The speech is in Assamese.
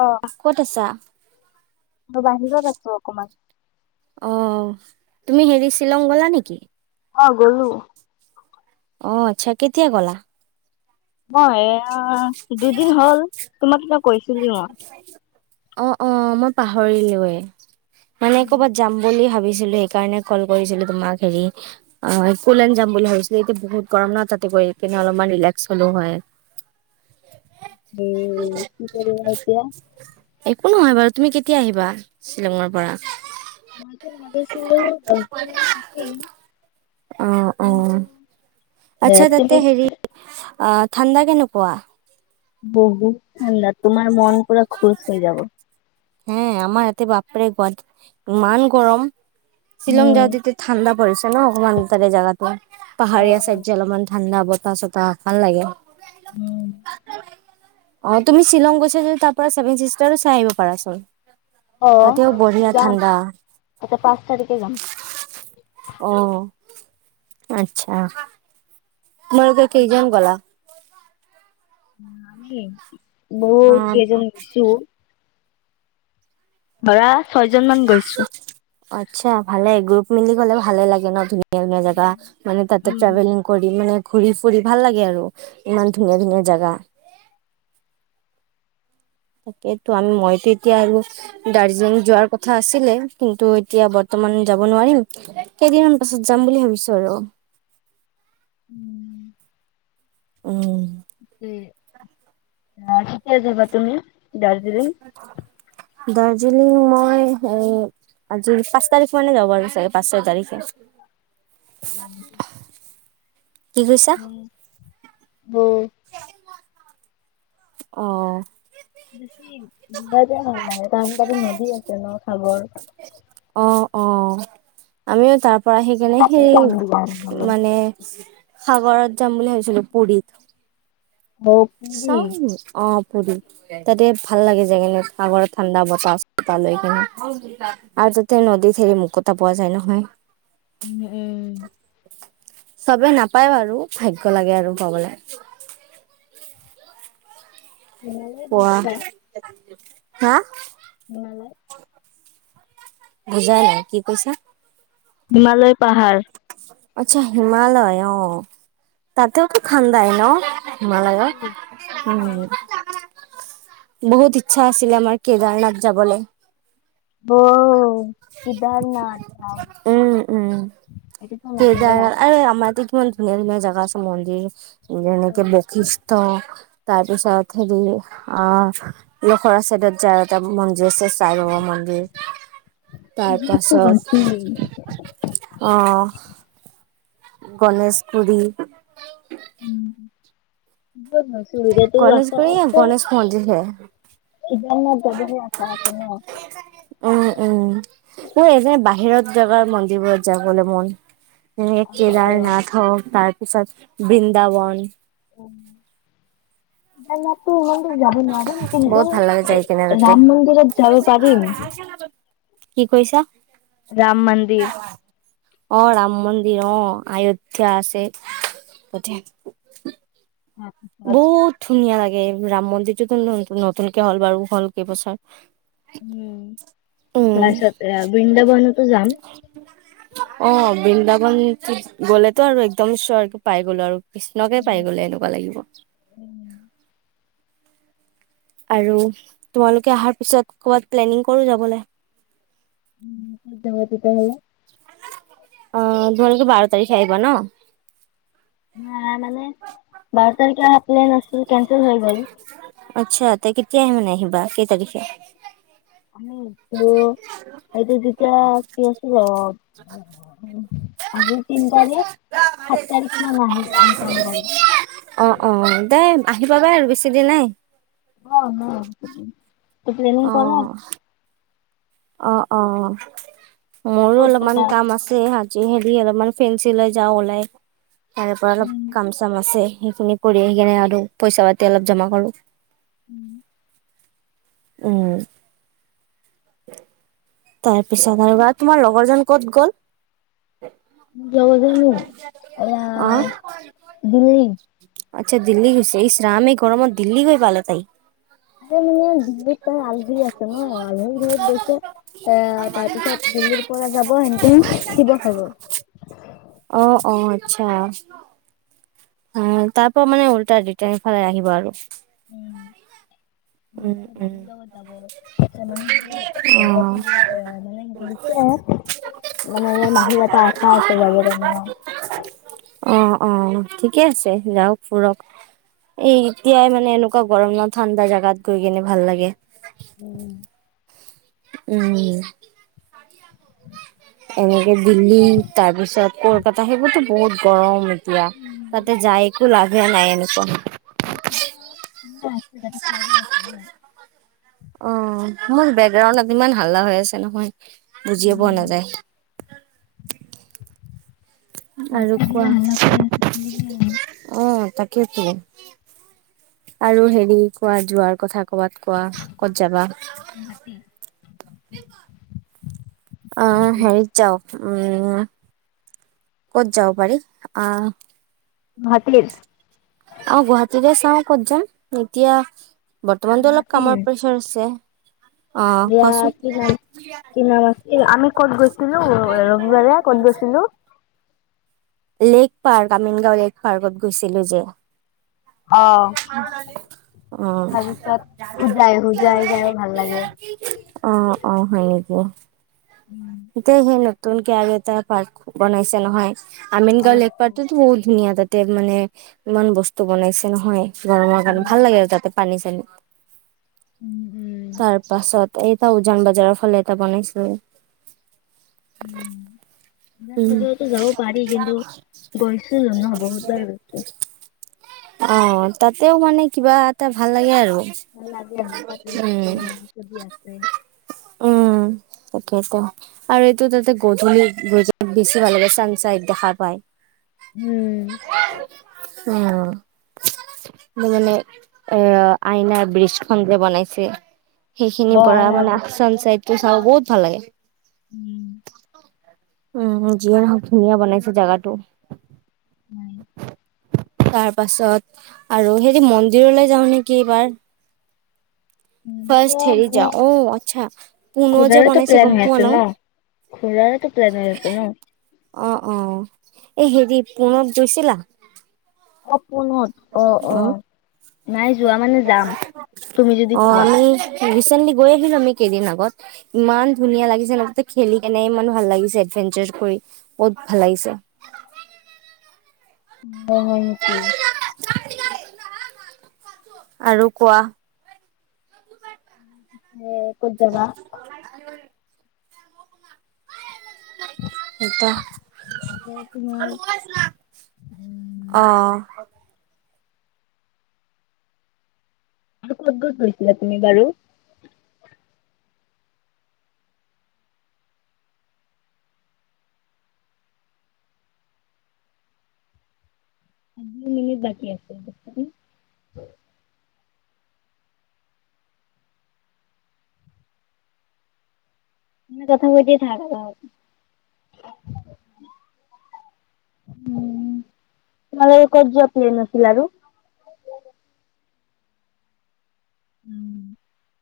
অ ক'ত আছা? মই বাহিৰত আছোঁ অকমান অ', তুমি হেৰি শ্বিলং গ'লা নেকি? অ', গ'লো। অ', আচ্ছা। কেতিয়া গ'লা? মই এয়া দুদিন হ'ল। তোমাক কিবা কৈছিলোঁয়েই মই। অ', অ' মই পাহৰিলোঁৱেই। মানে, ক'বাত যাম বুলি ভাবি একচুৱেলি এই কাৰণে ক'ল কৰিছিলোঁ তোমাক। হেৰি, আ, একুলেণ্ড যাম বুলি ভাবিছিলোঁ। এতিয়া বহুত গৰম ন। তাতে গৈ এপিনে অলপমান ৰিলেক্স হ'লোঁ হয় হম, কি কৰিবা এতিয়া? একো নহয় বাৰু তুমি কেতিয়া আহিবা শ্বিলঙৰ পৰা? [inaudible] মই ভাবিছিলোঁ দশ দিনমান থাকিম। অ', অ', [inaudible] দে [unintelligible] অ', ঠাণ্ডা কেনেকুৱা? বহুত ঠাণ্ডা, তোমাৰ মন পুৰা খুচ হৈ যাব। হে আমাৰ ইয়াতে বাপৰে গোৱাত ইমান গৰম। শ্বিলং যাওঁ তেতিয়া ঠাণ্ডা পৰিছে নহ অকমান তাৰে জাগাটো, অ পাহাৰীয়া অ চাইডযে অলপমান ঠাণ্ডা ব তাছত আৰ ভাল লাগে। উম অহ, তুমি শ্বিলং গৈছা যদি তাৰ পৰা ছেভেন চিষ্টাৰও চাই আহিব পাৰাচোন। অহ, তাতেও বঢ়িয়া যাম ঠাণ্ডা তাতে পাঁচ তাৰিখে যাম। অ আচ্ছা। তোমালোকে কেইজন গ'লা? উম আমিয়েই। অ বহুত কেইজনী গিছোঁ। ধৰা ছয়জনমান গৈছোঁ। আচ্ছা ভালে গ্ৰুপ মিলি গ'লে ভালে লাগে নহ ধুনীয়া। ধুনীয়া ধুনীয়া জাগা উম মানে তাতে উম ট্ৰেভেলিং কৰি মানে। ঘূৰি ফুৰি ভাল লাগে আৰু ইমান ধুনীয়া ধুনীয়া ঠাই। তাকেইতো আমি মইতো এতিয়া আৰু দাৰ্জিলিং যোৱাৰ কথা আছিলে কিন্তু এতিয়া বৰ্তমান যাব নোৱাৰিম কেইদিনমান পাছত যাম বুলি ভাবিছোঁ আৰু। উম। উম। [unintelligible] যাবা তুমি দাৰ্জিলিং। দাৰ্জিলিং মই আজি পাঁচ তাৰিখ মানে যাব পাৰোঁ চাগে পাঁচ ছয় তাৰিখে। [inaudible] কি কৈছা। ব। অ'। বেছি মজা নাই মানে কাৰণ তাতে নদী আছে নহ চাবৰ। অ অ', আমিও তাত পৰা সেইকাৰণে তাতে যাম দিয়া সেই নহ'লে। মানে সাগৰত যাম বুলি ভাবিছিলোঁ পুৰীত। অহ চাওঁ পুৰীত। অ পুৰী, তাতে ভাল লাগে যাই কিনে। সাগৰত ঠাণ্ডা বতাহলৈ-চতাহ লৈ কিনে আৰু তাতে নদীত হেৰি মুকটা পোৱা যায় নহয়। উম, এহ। চবে নাপায় বাৰু, ভাগ্য লাগে আৰু পাবলে। পোৱা [unintelligible] হা? মনালে বুজা নাই, কি কৈছা? হিমালয় পাহাৰ। আচ্ছা হিমালয় অ', তাতেওতো খান্দাই ন'? নালাগে, উম। বহুত ইচ্ছা আছিলে আমাৰ কেদাৰনাথ যাবলে। অ', কেদাৰনাথ ভও! [unintelligible] [unintelligible] আৰে আমাক কিমান ধুনীয়া ধুনীয়া জাগা আছে। মন্দিৰ যেনেকে বশিষ্ট। তাৰ পিছত হেৰি, অ', লখৰা চাইদত যাই এটা মন জেচে, চাই বাবা মন্দিৰ, এইবোৰততো গৈছিলি। তাৰপাছত, অ'। গণেশগুৰি। উম। গণেশগুৰি গণেশ মন্দিৰহে, কেদাৰনাথ যাবহে আশা আছে ন। উম, উম। মোৰ এ যে বাহিৰত জাগাৰ মন্দিৰবোৰত যাবলৈ মন। যেনে অ কেদাৰনাথ হ'ক, তাত পিছত বৃন্দাবন। [unintelligible] মন্দিৰ যাব নোৱাৰিম, কিন্তু বহুত ভাল লাগে এ, যাই কিনে তাতে। ৰাম মন্দিৰত যাব পাৰিম। কি কৰিছা? ৰাম মন্দিৰ অ' ৰাম মন্দিৰ। অ', আয়োধ্যা আছে। [unintelligible] উম বহুত ধুনীয়া লাগে। ৰাম মন্দিৰটোতো নতুনকে হ'ল বাৰু, হ'ল কেবছৰ। উম'। তাৰপাছত এ বৃন্দাবনতো যাম। অ', বৃন্দাবন গ'লেতো আৰু একদম স্বৰ্গ পাই গ'লো আৰু। কৃষ্ণকে পাই গ'লে এনেকুৱা লাগিব। আৰু, তোমালোকে অহাৰ পিছত, ক'ৰবাত প্লেনিং কৰোঁ যাবলে। উম'। তেতিয়াহ'লে। অহ, ঢ'লতো বাৰ তাৰিখে আহিব, ন? হয়, মানে বাৰ [unintelligible] প্লেন আছিল, কেনচেল হৈ গ'ল। আচ্ছা, তে কেতিয়ে মানে আহিবা? কেই তাৰিখে? হ্ মোৰ এইটো, এইটো যেতিয়া কি আছিল, অহ। আজি তিনি তাৰিখ, সাত তাৰিখমান আহি আহি পাব পাৰে। এই, আহি পাবাই আৰু বেছি দিন নাই। অহ, নাই। তে প্লেনিং কৰা। অহ, অহ। মোৰো ক'ত অলপমান যাবা? কাম আছে হা জুহেদি অলপমান ফেঞ্চি লৈ যাওঁ ওলাই। তাৰে পৰা অলপ উম কাম-চাম আছে। সেইখিনি কৰি আহি কিনে আৰু, পইচা-পাতি অলপ জমা কৰোঁ। উম। উম। [unintelligible] তাৰপিছত আৰু বা, তোমাৰ লগৰজন ক'ত গ'ল? লগৰজনীয়ে? অ', এয়া দিল্লী। আচ্ছা, দিল্লী গৈছে? ইছ ৰাম, এই গৰমত দিল্লী গৈ আৰে মানে দিল্লীত তাৰ আলহী আছে ন আলহীৰ ঘৰত গৈছে এ তাৰ পিছত দিল্লীৰ পৰা যাব হেনতে শিৱসাগৰ [unintelligible] [unintelligible] অহ, অহ। আচ্ছা। অ তাৰ পৰা মানে উলতাই দুইটা সেফালে আহিব আৰু উম, উম, মাহীৰ লগত যাব এ মানে কি কৰিছে মানে ইয়াত মাহীৰ এটা আশা আছে যাব কাৰ অ', অ', অ'। ঠিকে আছে যাওক ফুৰক এই এতিয়াই মানে এনেকুৱা গৰম ন ঠাণ্ডা জেগাত গৈ কেনে ভাল লাগে। উম। উম। এনেকে দিল্লী তাৰ পিছত কলকাতা সেইবোৰতো বহুত গৰম এতিয়া তাতে যায় একো লাগ বা নাই এনেকুৱা [unintelligible] অ', মোৰ বেকগ্ৰাউড ইমান হাল্লা হৈ আছে নহয়। বুজিয়ে পোৱা নাযায়। আৰু মাথা কোৱা, গিলা হাল্লা কৰি আছে অ', তাক [unintelligible] আৰু হেৰি কোৱা যোৱাৰ কথা কৰ'বাত কোৱা, ক'ত যাবা? অ', হেৰিত যাওঁ উম। ক'ত যাব পাৰি? আহ [unintelligible] অ', গুৱাহাটীৰে চাওঁ ক'ত যাম, এতিয়া বৰ্তমানতো অলপ কামৰ প্ৰেচাৰ আছে। অ বিয়া কোৱাচোন? কি নাম কি নাম আছিল আমি ক'ত গৈছিলো ৰবিবাৰে ক'ত গৈছিলো লেকপাৰ্ক আমিনগাঁও লেকপাৰ্কত গৈছিলো যে অ অ', তাৰপিছত হোজাই হোজাই যাইও ভাল লাগে অ', অ', [unintelligible] এ, সেই নতুনকে আৰু‌ এটা পাৰ্ক বনাইছে নহয়। অ অ আমিনগাঁও লেক পাৰ্কটো বহু ধুনীয়া তাত মানে ইমান বস্তু বনাইছে নহয়। গৰমৰ কাৰণে উম ভাল লাগে আৰু তাতে পানী তেন উম উম তাৰ পাছত এইটা উজান বজাৰৰ ফালে এটা বনাইছিলে উম। ইমান উম বজাৰো যাব পাৰি কিন্তু গৈছো ন বহুত বাৰ গো অ', তাতেও মানে কিবা এটা ভাল লাগে আৰু ভ লাগে হ ততে উম নদী চদি আছে। তাকেটো আৰু এইটো তাতে গধূলি গৈছোঁ। বেছি ভাল লাগে চানছেট দেখা পায়। উম। অ' মানে আইনাৰ ব্ৰীজখন যে বনাইছে। অ সেইখিনিৰ পৰা আইনাগৰি মানে চাই। চাব বহুত ভাল লাগে। উম। উম যিয়ে নহওঁক ধুনীয়া বনাইছে জাগাটো। উম। তাৰ পাছত আৰু হেৰি মন্দিৰলৈ যাওঁ নেকি এইবাৰ। ফাৰ্ষ্ট হেৰি যাওঁ অ আচ্ছা পুনো যে ঘূৰাৰেতো বনাইছে প্লেন গম হৈ পোৱা আছে ন ঘূৰাৰেতো প্লেন নহ। হৈ আছে ন অ' অ' এই হেৰি পুনোত গৈছিলা। অ' নাই যোৱা মানে যাম তুমি যদি কোৱা। আমি ৰেচেনলী। গৈ আহিলো আমি কেইদিন আগত ইমান ধুনীয়া লাগিছে খেলি কেনে ইমান ভাল লাগিছে এডভেঞ্চাৰ কৰি বহুত ভাল লাগিছে। [inaudible] অ' হয় নেকি। আৰু কোৱা। উম। ক'ত যাবা। সেইটো তোমাৰ উম অহ। আৰু ক'ত গ'ত গৈছিলা তুমি বাৰু। দুই মিনিট বাকী আছে। কথা পাতি থাক তোমালোকৰ ক'ত কোৱা প্লেন আছিল আৰু। [inaudible]